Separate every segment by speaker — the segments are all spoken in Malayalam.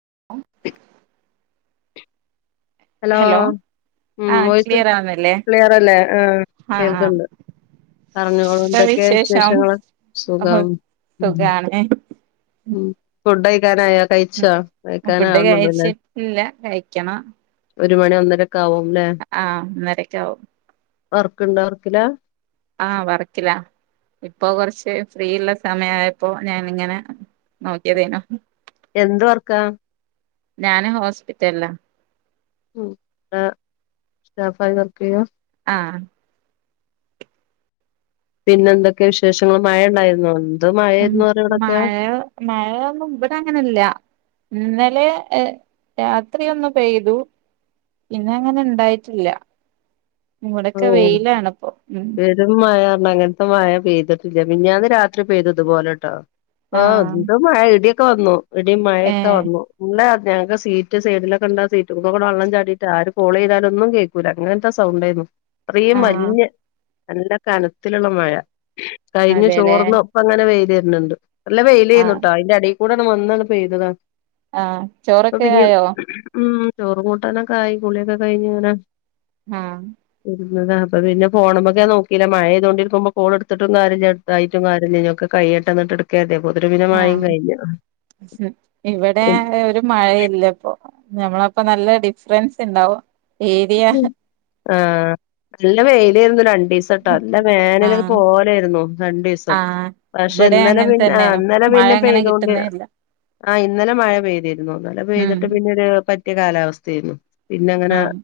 Speaker 1: [unintelligible]
Speaker 2: ഹലോ ഉം
Speaker 1: ആഹ്
Speaker 2: വോയിസ്‌
Speaker 1: ക്ലിയർ ആവുന്നില്ലേ
Speaker 2: ക്ലിയറല്ലേ ആ
Speaker 1: ആഹ് ആഹ്
Speaker 2: കേൾക്കണ്ട്
Speaker 1: എന്താ
Speaker 2: പറഞ്ഞോളന്തൊക്കെ
Speaker 1: വിശേഷം
Speaker 2: വിശേഷങ്ങള്
Speaker 1: ഓഹ്
Speaker 2: സുഖം.
Speaker 1: സുഖാണ്
Speaker 2: ഉം കൊണ്ടോയി. [unintelligible]
Speaker 1: ഫുഡ് കഴിച്ചിട്ടില്ല കഴിക്കണം.
Speaker 2: ഒരു മണി ഒന്നര
Speaker 1: ആ ഒന്നരെക്കെ ആവും.
Speaker 2: വർക്കുണ്ടോ വർക്കിലാ?
Speaker 1: ആ വർക്കിലാ ഇപ്പൊ കൊറച്ച് ഫ്രീ ഉള്ള സമയായപ്പോ ഞാനിങ്ങനെ നോക്കിയതേനു.
Speaker 2: എന്ത് വർക്കാ?
Speaker 1: ഞാന് ഹോസ്പിറ്റലിലാ.
Speaker 2: അ സ്റ്റാഫായി വർക്ക് ചെയ്യ്വാ?
Speaker 1: ആ
Speaker 2: പിന്നെന്തൊക്കെ വിശേഷങ്ങള് മയ ഒണ്ടായിരുന്നോ?
Speaker 1: ഉം മഴ മഴ ന്നും ബടെ അങ്ങനില്ല ഇന്ന ലെ രാത്രി ഒന്നു പെയ്തു പിന്നെ അങ്ങനെ ഇണ്ടായിട്ടില്ല.
Speaker 2: ഓ
Speaker 1: ഇവിടൊക്കെ വെയിലാണിപ്പോ ഉം
Speaker 2: പെരും മഴ ർഞ്ഞാ അങ്ങനത്തെ മഴ പെയ്ത മിഞ്ഞാന്ന് രാത്രി പെയ്തിത്പോലെ ട്ടോ. ആ
Speaker 1: ആഹ്
Speaker 2: ന്ത് മഴ ഇടി [unintelligible] ഇടീം മഴയൊക്കെ
Speaker 1: ഏഹ്
Speaker 2: വന്നു ങ്ങളെ ഞങ്ങൾക്ക് സീറ്റ് സൈഡിലൊക്കെ ഉണ്ടാ സീറ്റുമ്മെക്കൂടെ വെള്ളം ചാടീട്ട് ആര് കോള് ചെയ്താലൊന്നും കേക്കൂല അങ്ങനത്തെ സൗണ്ടാരുന്നു.
Speaker 1: ആഹ്
Speaker 2: [unintelligible] നല്ല കനത്തിലുള്ള മഴ. കഴിഞ്ഞു
Speaker 1: അതെല്ലേ
Speaker 2: ചോറിന്ന ഒപ്പ അങ്ങനെ വെയ് ന്ണ്ട് നല്ല വെയിലന്നുട്ടോ അയിന്റെ എടെ കൂടാണ് വന്നാണ് പെയ്തതാ
Speaker 1: ആ ചോറൊക്കെ ആയോ.
Speaker 2: ചോറ് കൂട്ടനൊക്ക ആയി കുളിയൊക്കെ കഴിഞ് ഇങ്ങനെ
Speaker 1: ആ
Speaker 2: ഇരുന്നതാ അപ്പൊ പിന്നെ ഫോണെമെകെ ഞൻ നോക്കീല്ല. മഴയ്ത കൊണ്ടിരിക്കുമ്പോ കോൾ എടുത്തിട്ടും കാര്യല്ലായിട്ട കാര്യല്ലല്ലോ ഓക്കേ കയ്യട്ടെ എന്നിട്ടേ ഇടുക [unintelligible]
Speaker 1: ആ ഇവിടെ ഒരു മഴയില്ലപ്പോ ഞമ്മളപ്പ നല്ല ഡിഫറൻസ് ഉണ്ടാവും.
Speaker 2: ആ നല്ല വെ യില്ലായിരുന്നു രണ്ട് സട്ടോ അല്ല വേനലൊക്കെ
Speaker 1: ആഹ്
Speaker 2: പോലായിരുന്നു രണ്ടു ദിവസം.
Speaker 1: ആഹ്
Speaker 2: പക്ഷെ
Speaker 1: ഇവിടെ
Speaker 2: ഇന്നലെ
Speaker 1: അങ്ങനെ
Speaker 2: പിന്നെ
Speaker 1: തന്നെയാണ്
Speaker 2: ഇന്നലെ
Speaker 1: മഴ
Speaker 2: പിന്നെ
Speaker 1: അങ്ങനെ
Speaker 2: പെയ്തൊണ്ട്
Speaker 1: കിട്ടുന്നേ ഇല്ല
Speaker 2: ആ ഇന്നലെ മഴ പെയ്തിരുന്നു ഇന്നലെ
Speaker 1: ഉം
Speaker 2: പെയ്തിട്ട് പിന്നെ ഒരു പ റ്റി കാലാവസ്ഥയരുന്നു പിന്ന അങ്ങനെ
Speaker 1: ആഹ്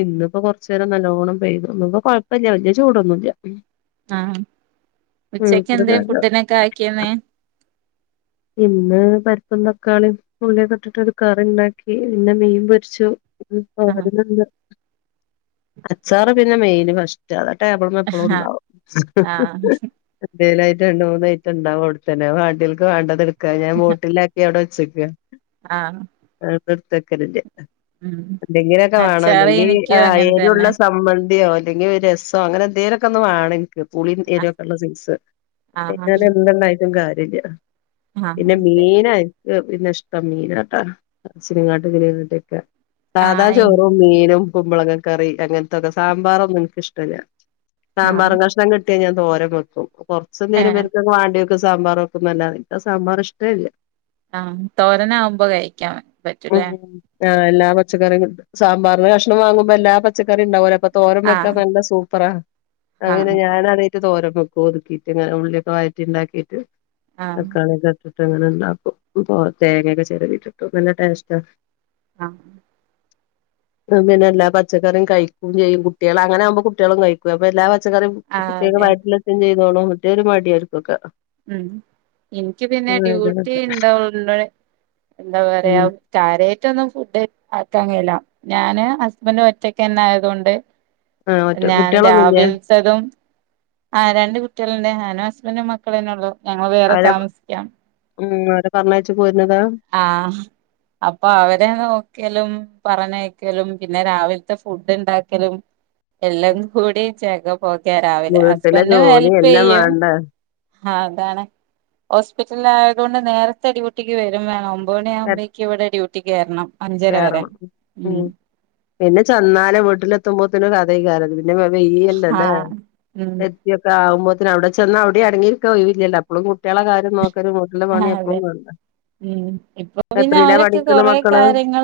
Speaker 2: ഇന്നിപ്പോ കൊറച്ചു നേരം നല്ലോണം പെയ്തു. ഇന്നിപ്പൊ കൊഴപ്പില്ല വല്യ ചൂടൊന്നുല്ല.
Speaker 1: ആഹ് ഉച്ചക്ക്
Speaker 2: അങ്ങനത്തൊരു
Speaker 1: എന്തെ
Speaker 2: കാലം
Speaker 1: ഫുഡിനൊക്കെ ആക്കിയെന്നെ.
Speaker 2: ഇന്ന് പരിപ്പും തക്കാളിയും പുളിയൊക്കെ ഇട്ടിട്ട് ഒരു കറി ണ്ടാക്കി പിന്നെ മീൻ പൊരിച്ചു. ഉം
Speaker 1: ആഹ്
Speaker 2: [unintelligible] അച്ചാറ് പിന്നെ മെയ്ന് ഫസ്റ്റ ടേബിൾമെ എപ്പളും
Speaker 1: ആഹ്
Speaker 2: ണ്ടാവും.
Speaker 1: ആഹ്
Speaker 2: [unintelligible] നായിട്ട് രണ്ട് മൂന്നയ്റ്റം ഉണ്ടാവും അവിത്തന്നെ അത് വാണ്ടിയോൽക്ക് വാണ്ട ക്കാ. ഞാൻ ബോട്ടിലിലാക്കി അവിടെ വെക് ച്ചക്ക്
Speaker 1: ആ
Speaker 2: ട്ത്തക്കലില്യ. എന്തെങ്കിലൊക്കെ വേണം
Speaker 1: അച്ചാറ്
Speaker 2: അല്ലെങ്കിൽ
Speaker 1: എനിക്കും
Speaker 2: ഏഹ്
Speaker 1: അങ്ങനെ തന്നെ
Speaker 2: എരുള്ള സമ്മൻ യോ അല്ലെങ്കിൽ ഒരു രസോ അങ്ങനെ എന്തെങ്കിലൊക്കെ ഒന്ന് വാണം ഇൻക്ക്. പുളിം എരും
Speaker 1: ആഹ്
Speaker 2: ഒക്കെ ഉള്ള സൈസ്.
Speaker 1: ആഹ്
Speaker 2: ഞാനെന്ത് ണ്ടാ കാര്യല്യ
Speaker 1: ആഹ്
Speaker 2: പിന്നെ
Speaker 1: അതെ
Speaker 2: മീനയ് ക്ക് പിന്നെ ഇഷ്ട്ടം മീനാട്ടാ ച്ചിരിങ്ങാട്ട് [unintelligible] സാധാ
Speaker 1: ആഹ്
Speaker 2: ചോറും മീനും കുമ്പളങ്ങാ കറി അങ്ങനത്തൊക്കെ സാമ്പാറൊന്നും ഇന്ക്കിഷ്ടല്ല
Speaker 1: ആഹ്
Speaker 2: സാമ്പാറും കഷ്ണം കിട്ടി ട്ടിയാ ഞാൻ തോരം വെക്കും. കുറച്ചു നേരം
Speaker 1: ഏഹ്
Speaker 2: ഇവർക്കൊക്കെ വാണ്ടിയൊ ഇപ്പം സാമ്പാറ് വെക്കുന്നല്ലാറിയും എനിക്ക് സാമ്പാർ ഇഷ്ട്ടെ അല്ല
Speaker 1: ആഹ തോരന ആകുമ്പോ കഴിക്കാൻ
Speaker 2: ഉം
Speaker 1: പറ്റൂലേ
Speaker 2: ആഹ് എല്ലാ പച്ചക്കറിം സാമ്പാറിന് കഷണം വാങ്ങുമ്പോ എല്ലാ പച്ചക്കറിയ ഉണ്ടാവുംലെ അപ്പൊ തോ തോരൻ
Speaker 1: ആഹ്
Speaker 2: വെക്കാൻ നല്ല സൂപ്പറാ അങ്ങനെ
Speaker 1: ആഹ്
Speaker 2: ഞാൻ അതെ കുറച്ചു തോര വെക്കും ഒതുക്കിയിട്ട്ങ്ങനെ ഉള്ളിയൊക്കെ വയറ്റി ഉണ്ടാക്കിയിട്ട്
Speaker 1: ആഹ്
Speaker 2: തക്കാളി ഒക്കെ ഇട്ടിട്ട് അങ്ങനെണ്ടാക്കും തേങ്ങൊക്കെ ചെരകി ഇട്ടിട്ട് നല്ല ടേസ്റ്റ് ആണ്
Speaker 1: ആഹ
Speaker 2: പിന്നെ എല്ലാ പച്ചക്കറിയ കഴിക്കും ചെയ്യും കുട്ടികളും അങ്ങനെ ആവുമ്പോൾ കുട്ടികളും കഴിക്കും അപ്പൊ എല്ലാ പച്ചക്കറീം
Speaker 1: ആഹ്
Speaker 2: കുട്ടികൾക്ക്
Speaker 1: അതെ
Speaker 2: വയറ്റിൽ എത്തും ചെയ്യും എത്തിയ ഒരു മടിയായിരിക്കും ഒക്കെ
Speaker 1: ഉം എനിക്ക് പിന്നെ ഡ്യൂട്ടി ഉണ്ടായൊണ്ട് എന്താ
Speaker 2: ഉം
Speaker 1: പറയാ കാര്യായിട്ട് ഒന്നും ഫുഡ് ഉണ്ടാക്കാൻ കഴിയൂല ഞാനും ഹസ്ബന്ഡും ഒറ്റക്കെ ആയത് കൊണ്ട്
Speaker 2: ആഹ് ഒറ്റ
Speaker 1: ഞാൻ
Speaker 2: കുട്ടികളൊന്നുംല്ലേ
Speaker 1: രാവിലത്തതും ആ രണ്ട് കുട്ടികളുണ്ട് ഞാനും ഹസ്ബൻറും മക്കളന്നെ ഉള്ളോ ഞങ്ങള് വേറെ
Speaker 2: അവരെ
Speaker 1: താമസിക്കാം
Speaker 2: ഉം അവരെ പറഞ്ഞു അയച്ചു
Speaker 1: ആഹ അപ്പൊ അവരെ നോക്കിയാലും പറഞ്ഞക്കലും പിന്നെ രാവിലത്തെ ഫുഡ് ഉണ്ടാക്കലും എല്ലാം കൂടെ ഓക്കെ രാവിലെ
Speaker 2: വീട്ടിലെ
Speaker 1: ഹസ്ബൻഡും
Speaker 2: ജോലി
Speaker 1: ഹെല്പ്
Speaker 2: എല്ലാം
Speaker 1: ചെയ്യും
Speaker 2: വേണ്ടേ
Speaker 1: അതാണ് ഹോസ്പിറ്റല ആയുകൊണ്ട് നേരത്തെ ഡ്യൂട്ടിക്ക് വരും വേണം അവിടെ അമ്മയ്ക്ക് ഇവിടെ്യ ഡ്യൂട്ടിക്ക് കേറണം
Speaker 2: വേറെ ഉ പിന്നെ ചെന്നാല വീട്ടിലെത്തുമ്പോത്തിന് രാത്രിക്കാരം പിന്നെ
Speaker 1: ആ
Speaker 2: വയ്യല്ലല്ലോ
Speaker 1: ഉം
Speaker 2: എത്തിയൊക്കെ ആുവുമ്പോത്തിന് അ അവിടെ ചെന്ന് അവിടെ അടങ്ങിയിയയില്ല അപ്പപ്പോും കുട്ടികള കയം നോക്ക
Speaker 1: ആ അതെ ഉ ഇപ്പൊ പിന്നെ
Speaker 2: എത്രീലാ
Speaker 1: അവരൊക്കെ
Speaker 2: പഠിക്ക്ണ്
Speaker 1: കൊറ
Speaker 2: മക്കള്
Speaker 1: കാര്ങ്ങ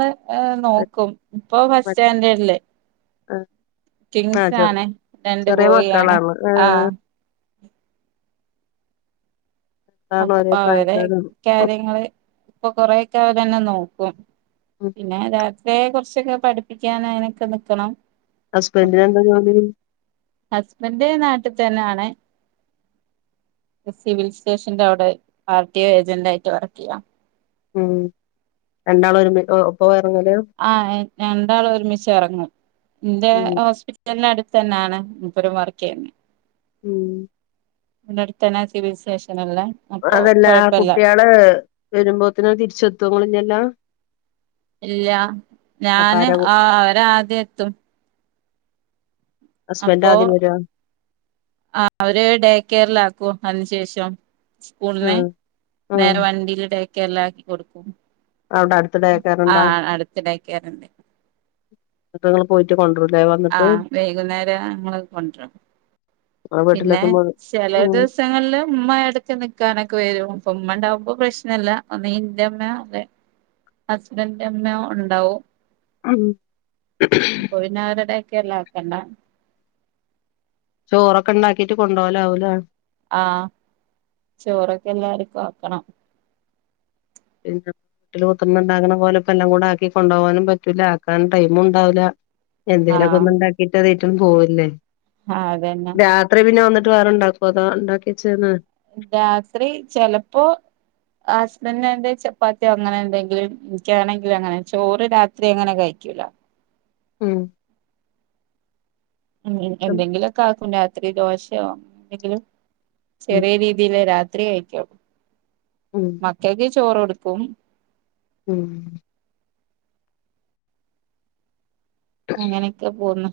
Speaker 1: നോക്കും ഇപ്പൊ ബസ് സ്റ്റാൻഡേഡല്ലേ
Speaker 2: ആഹ
Speaker 1: ട്വിൻസ് ആണ് രണ്ട് ബോയി ആണ്
Speaker 2: മക്കളാണ് ഏഹ്
Speaker 1: ആഹ
Speaker 2: രണ്ടാളും
Speaker 1: അപ്പൊ
Speaker 2: ഒരേ
Speaker 1: അവടെ
Speaker 2: പ്രായക്കാരാണ് ഉം
Speaker 1: കാര്യങ്ങള് ഇപ്പൊ കൊറ ഒക്കെ അവ തന്നെ നോക്കും
Speaker 2: ഉം
Speaker 1: പിന്നെ താ ഇയെ കുറിച്ചൊക്കെ പഠിപ്പിക്കാൻ അതിനനൊക്കെ നൽിക്കണം
Speaker 2: ഹസ്ബൻഡിന എന്താ ജോലി
Speaker 1: ഹസ്ബൻന്റെ നാട്ടിൽ തന്നെ ആാണ് സിവിൽ സ്റ്റേഷറെ അവിടെ പർട്ടി ഏജന്റ ആയിട്ട് വർക്ക് ചെയ്യാം
Speaker 2: ഉം രണ്ടാള ഒരു ഇപ്പൊ
Speaker 1: ആ രണ്ടാൾ ഒരുമിച്ച് ഇറങ്ങും എന്റെ
Speaker 2: ഉം
Speaker 1: ഹോസ്പിറ്റല അടുത്ത് തന്നെയാണ് മുപ്പരമാറക്കെ
Speaker 2: ഉം
Speaker 1: നടുത്തന സ വിശേഷം
Speaker 2: അതല്ലാ കുട്ടികള് വരുമ്പോത്തന തിരിച്ചെത്തുംങ്ങന്നല്ലാം
Speaker 1: ഇല്ല ഞാന്
Speaker 2: അപ്പാരാ
Speaker 1: ആ അവരാ ആദ്യം എത്തും
Speaker 2: ഹസ്ബന്റ്
Speaker 1: അപ്പൊ
Speaker 2: ആദ്യം വരോ
Speaker 1: ആ അവര് ഡേ കേറല അതിന് ശേഷം സ്കൂളിനെ
Speaker 2: ആഹ് ആഹ്
Speaker 1: നേരെ വണ്ടിയിലിടെ ഒക്കെ എല്ലാംാക്കി കൊടുക്കും
Speaker 2: അവിടെ അടുത്തിടെ കേക്കാറുണ്ടാ
Speaker 1: ആഹ് അടുത്ത് ഡേ കെയറുണ്ട്
Speaker 2: മങ്ങൾ പോയിട്ട് കൊണ്ടു
Speaker 1: ആഹ വൈകുന്നേരം ങ്ങൾ കൊണ്ട പിന്നെ
Speaker 2: വീട്ടിലെത്തുമ്പോ
Speaker 1: ചില
Speaker 2: ഉം
Speaker 1: ദിവസങ്ങളില് ഉ് ഇടക്ക് നക്കാനൊക്കെ വരും അപ്പം അമ്മ ഉണ്ടാവുമ്പോ പ്രശ്നല്ല നീന്റെ അമ്മയോ അല്ലെ ഹസ്ബൻഡന്റെ അമ്മയോ ഉണ്ടാവും
Speaker 2: ഉ
Speaker 1: ഒക്കല്ല ആക്കണ്ട
Speaker 2: ചോറൊക്കെ ഉണ്ടാക്കിട്ട് കൊണ്ടപോകലാവൂലേ
Speaker 1: ആഹ ചോറൊക്കെ എല്ലാരും വക്കണം
Speaker 2: പിന്നെ വീട്ടില് കുത്തുമണ്ടകുന്ന പോലെ ഇപ്പ എല്ലാം കൂടെ ആക്കി കൊണ്ടുപോകാനും പറ്റൂില്ല ആക്കാൻ ടൈമ ഉണ്ടാവില്ല എന്തേരൊക്കെ
Speaker 1: ആഹ്
Speaker 2: ഒന്നുണ്ടാക്കിയിട്ട് ഒറ്റും പോവല്ലേ
Speaker 1: ആഹ് അതന്നെ
Speaker 2: രാത്രി പിന്നെ ന്നിട്ട് വേറ ഉണ്ടാക്കുവ അതാ ഉണ്ടാക്കിച്ച ന്ന
Speaker 1: രാത്രി ചെലപ്പോ ഹസ്ബൻറിന്റെ ചപ്പാത്ത്യോ അങ്ങനെ എന്തെങ്കിലും ക്കാണെങ്കിലും അങ്ങനെ ചോറ് രാത്രി അങ്ങനെ കയിക്കൂല
Speaker 2: ഉം
Speaker 1: ഉം എന്തെങ്കിലുക്കെ ആക്കു രാത്രി ദോശയോ എന്തെങ്കിലും
Speaker 2: ഉം
Speaker 1: ചെറിയ രീതീല് രാത്ര
Speaker 2: ഉം
Speaker 1: [unintelligible] [unintelligible] ചോറു കൊടുക്കും.
Speaker 2: ഉം
Speaker 1: അങ്ങനെയൊക്കെ പോന്ന്.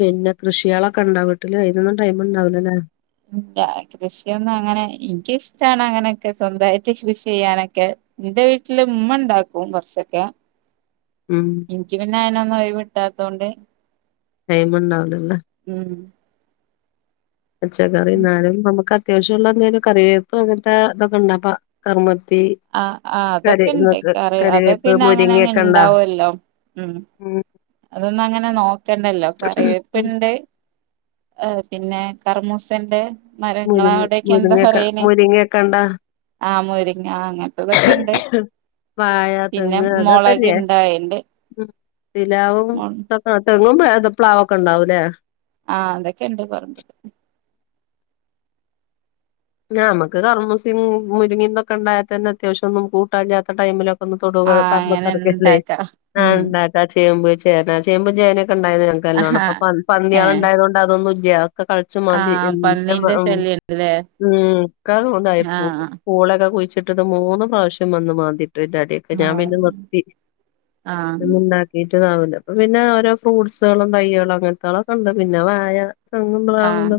Speaker 2: പിന്നെ കൃഷികളൊക്കെ ഉണ്ടാ വീട്ടില് അയിയൊന്നും ടൈം ഉണ്ടാവില്ലല്ലോ.
Speaker 1: ഇല്ല കൃഷിയൊന്നും അങ്ങനെ എനിക്കിഷ്ടാണ് അങ്ങനെയൊക്കെ സ്വന്തയായിട്ട് കൃഷി ചെയ്യാനൊക്കെ എന്റെ വീട്ടിലുമ്മയുണ്ടാക്കും കൊറച്ചൊക്കെ.
Speaker 2: ഉം
Speaker 1: എനിക്ക് പിന്നെ അയിന ഒഴിവു കിട്ടാത്തോണ്ട്.
Speaker 2: ടൈം ഉണ്ടാവുല്ലല്ലേ.
Speaker 1: ഉം
Speaker 2: പച്ചക്കറിയെന്നാലും നമുക്ക്. അത്യാവശ്യമുള്ള എന്തേലും കറിവേപ്പ് അങ്ങനെത്തെ ഇതൊക്കെണ്ടപ്പ കറി
Speaker 1: ആ ആ അതൊക്കെ ഉണ്ട് കറി അതൊക്കെ
Speaker 2: കറിവേപ്പ്
Speaker 1: പിന്നെ അങ്ങനെങ്ങ്
Speaker 2: മുരിങ്ങൊക്കെ ഇണ്ടാ
Speaker 1: ഇണ്ടാവുമല്ലോ ഉം. അതൊന്നു അങ്ങനെ നോക്ക ക്കണ്ടല്ലോ കറിവേപ്പ് ഇണ്ട്. ആ പിന്നെ കർമൂസ ഇണ്ട്.
Speaker 2: മുരിങ്ങ മുരിങ്ങക്ക മുരിങ്ങക്കുണ്ടോ
Speaker 1: ആ മുരിങ്ങ അങ്ങനത്തതൊക്കെ ഉണ്ട്
Speaker 2: വാഴ
Speaker 1: പിന്നെ
Speaker 2: തെങ്ങ്
Speaker 1: മുളക്
Speaker 2: അതൊക്കെല്ലേ.
Speaker 1: ഇണ്ടായിണ്ട്
Speaker 2: [unintelligible] [unintelligible] പ്ലാവൊക്കെ ഉണ്ടാവൂലേ.
Speaker 1: ആഹ് അതൊക്കെ ഇണ്ട് പറമ്പില്.
Speaker 2: നമുക്ക് കർമൂസിം മുരിങ്ങീന്നൊക്കെ ഉണ്ടായാ തന്നെ അത്യാവശ്യയെന്നും കൂട്ടല്ലാത്ത ടൈമിലൊക്കെ.
Speaker 1: ആ അങ്ങനെ ഉണ്ടാക്കാം
Speaker 2: ആഹ്
Speaker 1: ഉം
Speaker 2: ഇണ്ടാക്കാ ചേമ്പ് വെച്ച്. ചേന ചേമ്പ് ചേനെ. ഉണ്ടായത്
Speaker 1: ആഹാ
Speaker 2: നല്ലോണം അപ്പൊ പന്ന
Speaker 1: ഏ
Speaker 2: പന്നികളെ ഉണ്ടായതുകൊണ്ട് അതൊന്നും. [unintelligible] ഒക്കെ കേളച്ച്
Speaker 1: ആ
Speaker 2: മാന്തി.
Speaker 1: പന്നീന്റെ
Speaker 2: [unintelligible]
Speaker 1: ശല്യണ്ട്ല്ലേ
Speaker 2: ഉം ഒക്കെ
Speaker 1: ആ
Speaker 2: ഇതായിപോകും. [unintelligible] ഒക്കെ കുഴിച്ചിട്ടത് മൂന്ന് പ്രാവശ്യം വന്നു മാന്തി. [unintelligible]
Speaker 1: ആ
Speaker 2: ഞാൻ പിന്നെ നിർത്തി
Speaker 1: ആ
Speaker 2: ഉണ്ടാക്കിട്ട്. വലുതാവൂല്ല അപ്പൊ പിന്നെ ഓരോ ഫ്രൂട്ട്സുകളും തൈകളും അങ്ങനത്തുള്ളളൊക്കെ ഉണ്ട് പിന്നെ വാഴ. തെങ്ങും
Speaker 1: ആ
Speaker 2: പ്ലാവുകളും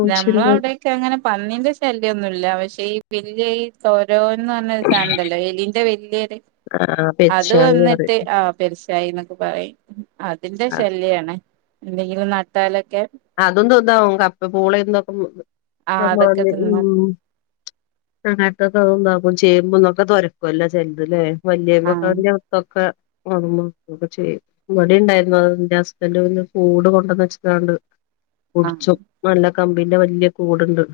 Speaker 2: ഒക്കെയുണ്ട്. [unintelligible]
Speaker 1: ശല്യൊന്നുമില്ല പക്ഷേ ഈ വല്ല്യ ഈ തോ ഓന്ന് പറഞ്ഞ് ഒരു സാധനമുണ്ടല്ലോ എലീന്റെ വലിയൊരു
Speaker 2: ആ
Speaker 1: അത്
Speaker 2: പെരിച്ചാഴി പറയും
Speaker 1: വന്നിട്ട് ആ പെരുച്ചാഴി എന്നൊക്കെ പറയും അതിന്റെ ശല്യാണ് എന്തെങ്കിലും ന പാലൊക്കെ
Speaker 2: അതും തിന്നാവും കപ്പ പൂള എന്തൊക്കെ
Speaker 1: ആ അതൊക്കെ തിന്നും
Speaker 2: [unintelligible] അങ്ങനത്തെയൊക്കെ അതുണ്ടാക്കും ചേമ്പ്ഒക്കെ തുരക്കും അല്ലേ ചെലതല്ലേ വല്ല്യ
Speaker 1: ആ
Speaker 2: [unintelligible] അത് മാന്തുവൊക്കെ ചെയ്യും മടി ഉണ്ടായിരുന്നു അ എന്റെ ഹസ്ബൻഡ് പിന്നെ കൂട് കൊണ്ടെ വച്ചത് കൊണ്ട്
Speaker 1: ആ
Speaker 2: പിടിച്ചു നല്ല കമ്പിന്റെ വല്ല്യ കൂടുണ്ട്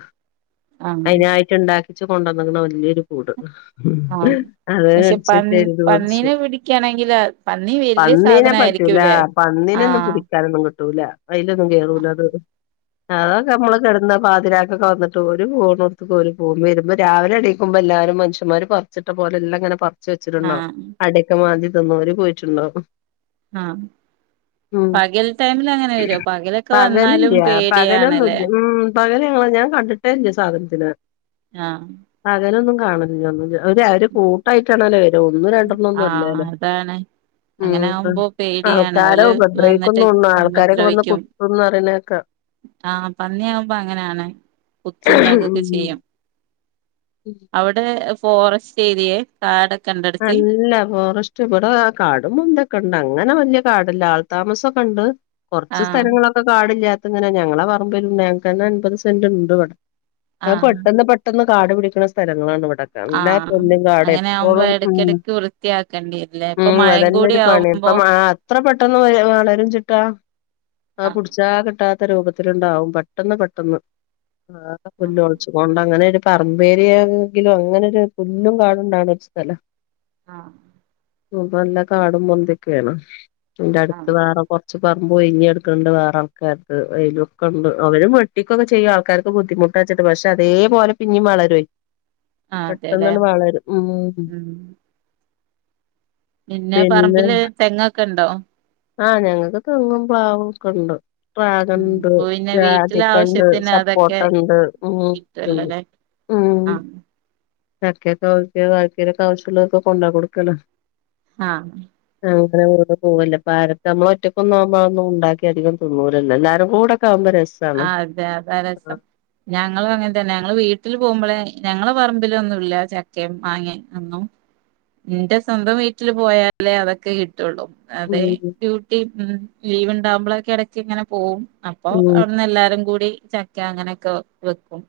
Speaker 1: ആ
Speaker 2: അതിനായിട്ട് ഉണ്ടാക്കി പ്പിച്ച് കൊണ്ടുന്നേക്കണ് വല്യോരു കൂട്
Speaker 1: ആ
Speaker 2: അത്
Speaker 1: പക്ഷെ പ
Speaker 2: കടിച്ചിട്ട് എഴുത് പടിച്ചു
Speaker 1: പന്നീനെ പിടിക്കാണെങ്കില് പന്നി വല്യ
Speaker 2: പന്നീനെ പറ്റൂല
Speaker 1: സാധനായിരിക്കൂല്ലേ ആ
Speaker 2: പന്നിനെയൊന്നും പിടിക്കാനൊന്നും കിട്ടൂല അതിലൊ [unintelligible]
Speaker 1: ആ
Speaker 2: അതൊക്കെ നമ്മള് പാതിരാക്കൊക്കെ വന്നിട്ട് ഒരു ഫോണും എടുത്ത് കേറി പൊന്നെയാരുന്നു ഇന്ന് രാവിലെ എണീക്കുമ്പോ എല്ലാരും മനുഷ്യന്മാര് പറിച്ചിട്ടപോലെ എല്ലാം ഇങ്ങനെ പ ച്ച് വെച്ചിരുന്നോ
Speaker 1: ആഹ്
Speaker 2: അടക്ക മാതിരി അങ്ങ് വരെ പോയിട്ടുണ്ടാവും
Speaker 1: ആ
Speaker 2: ഉം
Speaker 1: പകൽ ടൈമിൽ അങ്ങനെ വരു
Speaker 2: പകലില്ല പകമൊന്നുമില്ല ഉം പകല് ഞാൻ കണ്ടിട്ടേല്ലേ ഈ സാധനത്തിനെ
Speaker 1: ആ
Speaker 2: [unintelligible] ഒരു അവര് കൂട്ടായിട്ടാണല്ലോ വ
Speaker 1: ആ അതാണ് അങ്ങനെ
Speaker 2: ഉം
Speaker 1: ആകുമ്പോ പേടിയാണ്
Speaker 2: ആൾക്കാരെ
Speaker 1: ഓല് വന്നിട്ട്
Speaker 2: ഉപദ്രവിക്കുന്നുണ്ണു ആൾക്കാരൊക്കെ വന്ന്
Speaker 1: ഉദ്രവിക്കും
Speaker 2: കുത്തുംന്ന് പറയണേക്ക
Speaker 1: ആ പന്നിയാവുമ്പോ അങ്ങനെയാണ് കുത്തും ഇതാക്കൊക്കെ ചെയ്യും
Speaker 2: ഉം
Speaker 1: അവിടെ ഫോറസ്റ്റ് ഏരിയെ കാടൊക്കെണ്ട്
Speaker 2: നല്ല ഫോറസ്റ്റ് ഇവിടെ കാടും ഇതൊക്കെ ഉണ്ട് അങ്ങനെ വല്ല്യ ഇപ്പൊ അവിടെല്ലാം ആൾ താമസം ഒക്കെ ഉണ്ട് കുറച്ച്
Speaker 1: ആഹ്
Speaker 2: സ്ഥലങ്ങളൊക്കെ കാടില്ല അതെങ്ങനാ ഞങ്ങളെ പറമ്പിലും ഞങ്ങക്ക്ന്നെ അൻമ്പത് സെന്റ് ഇണ്ട് ഇവിടെ. ആ
Speaker 1: ആഹ്
Speaker 2: പെട്ടെന്ന് പെട്ടെന്ന് കാടു പിടിക്കണ സ്ഥലങ്ങളാണിവിട് [unintelligible] നല്ലേ പുല്ലും കാടേ എപ്പളും
Speaker 1: കിടക്ക് വൃത്തിയാക്കേണ്ടില്ലേ ഇപ്പൊ മഴയും കൂടിയാവുമ്പോ
Speaker 2: എത്ര പെട്ടെന്ന് വളരും ചിട്ടാ ആ
Speaker 1: ആഹ്
Speaker 2: പുടിച്ചാ കിട്ടാ രൂപത്തിലുണ്ടാവും പെട്ടെന്ന് പെട്ടെന്ന് ആകെ
Speaker 1: ആഹ്
Speaker 2: പുല്ല്മൊളിച്ചു കൊണ്ടങ്ങനെ പറമ്പേരെങ്കിലും അങ്ങനൊരു പുല്ലും കാടുംണ്ടാണ് ഒരു സ്ഥലം
Speaker 1: ങാ
Speaker 2: അപ്പ നല്ല കാടും മൊന്ന്തെക്കേണ് ൻറ അടുത്ത്
Speaker 1: ആഹ്
Speaker 2: വേറെ കുറച്ച് പറ മൊഇഞ്ഞ് കെടുക്കുന്നുണ്ട് വേറെ ആൾക്കാർക്ക് അയല്വക്കണ്ട് അവരും വെട്ടിക്കൊക്കെ ചെയ്യും ആൾക്കാർക്ക് ബുദ്ധിമുട്ടാച്ചിട്ട് പക്ഷെ അതേപോലെ പിന്നേം വളരും
Speaker 1: ആഹ് അതെല്ലേ
Speaker 2: പെട്ടെന്നാണ് വളരും ഉം
Speaker 1: പിന്നെ പറമ്പില് തെങ്ങക്കെ ഒക്കെ ഇണ്ടോ?
Speaker 2: ആ ഞങ്ങൾക്ക് തെങ്ങും പ്ലാവും ഒക്കെ ഉണ്ട്
Speaker 1: ഉം
Speaker 2: പാഗണ്ട്
Speaker 1: അപ്പൊ പിന്നെ വീട്ടിലെ
Speaker 2: രാതിക്കണ്ട്
Speaker 1: ആവശ്യത്തിന് അതൊക്കെ
Speaker 2: സപ്പോർട്ട്ണ്ട് ഉ
Speaker 1: കിട്ടുവല്ലോല്ലേ
Speaker 2: ഉം
Speaker 1: ആഹ്
Speaker 2: ചക്കേക്ക വക്കക്ക [unintelligible] ആവശ്യമുള്ളൊർക്കെ കൊണ്ടോ കൊടുക്കലാ
Speaker 1: ആഹ്
Speaker 2: അങ്ങനെ അങ്ങേട്ടേപോവല്ല കാലത്ത് നമ്മൾ ഒറ്റക്കൊന്നും ആവുമ്പോ അതൊന്നും ഉണ്ടാക്കി അധികം തിന്നൂലല്ലോ എല്ലാരും കൂടെ ഒക്കെ ആവുമ്പോ രസ്
Speaker 1: ആ അതെ അതാ രസം ഞങ്ങൾ അങ്ങനത്ത നെഞങ്ങള് വീട്ടിൽ പോകുമ്പോളെ ഞങ്ങളുടെ പറമ്പിൽ ഒന്നുമില്ല ചക്കയും മാങ്ങയും ഒന്നും ൻ്റെ സ്വന്തം വീട്ടിൽ പോയാൽ അതൊക്കെ കിട്ടും അതെ
Speaker 2: ഉം
Speaker 1: ഡ്യൂട്ടി ഉം ലീവ് ഇണ്ടാവുമ്പളെക്കെ എടയ്ക്ക് ഇങ്ങനെ പോവും അപ്പോ
Speaker 2: ഉം
Speaker 1: ഒടനെ എല്ലാരുംകൂടി ചക്ക അങ്ങനെയൊക്കെ വെ വെക്കും.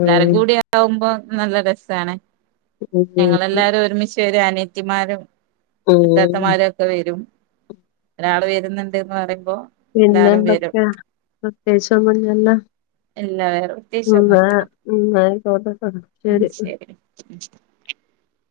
Speaker 1: എല്ലാരും കൂടിയാവുമ്പോൾ നല്ല രസമാണേ
Speaker 2: ഉം
Speaker 1: ഞങ്ങളെല്ലാവരും ഒരുമിച്ച് ഒരാനെ ത്തിമാരും
Speaker 2: ഉം
Speaker 1: അത്താത്തമാരൊക്കെ വരും ഒരാള് വ വരുന്നുണ്ടെന്ന് പ
Speaker 2: പിന്നെന്തൊക്കെയാ പ്രത്യേകിച്ച് ഒന്നും ഇല്ലല്ലോ
Speaker 1: ഇല്ല വേറെ
Speaker 2: ഇന്നാ
Speaker 1: പ്രത്യേകിച്ചൊന്നുല്ല
Speaker 2: ഇന്നാ ആയിക്കോട്ടട്ടോ ശരി
Speaker 1: ഉ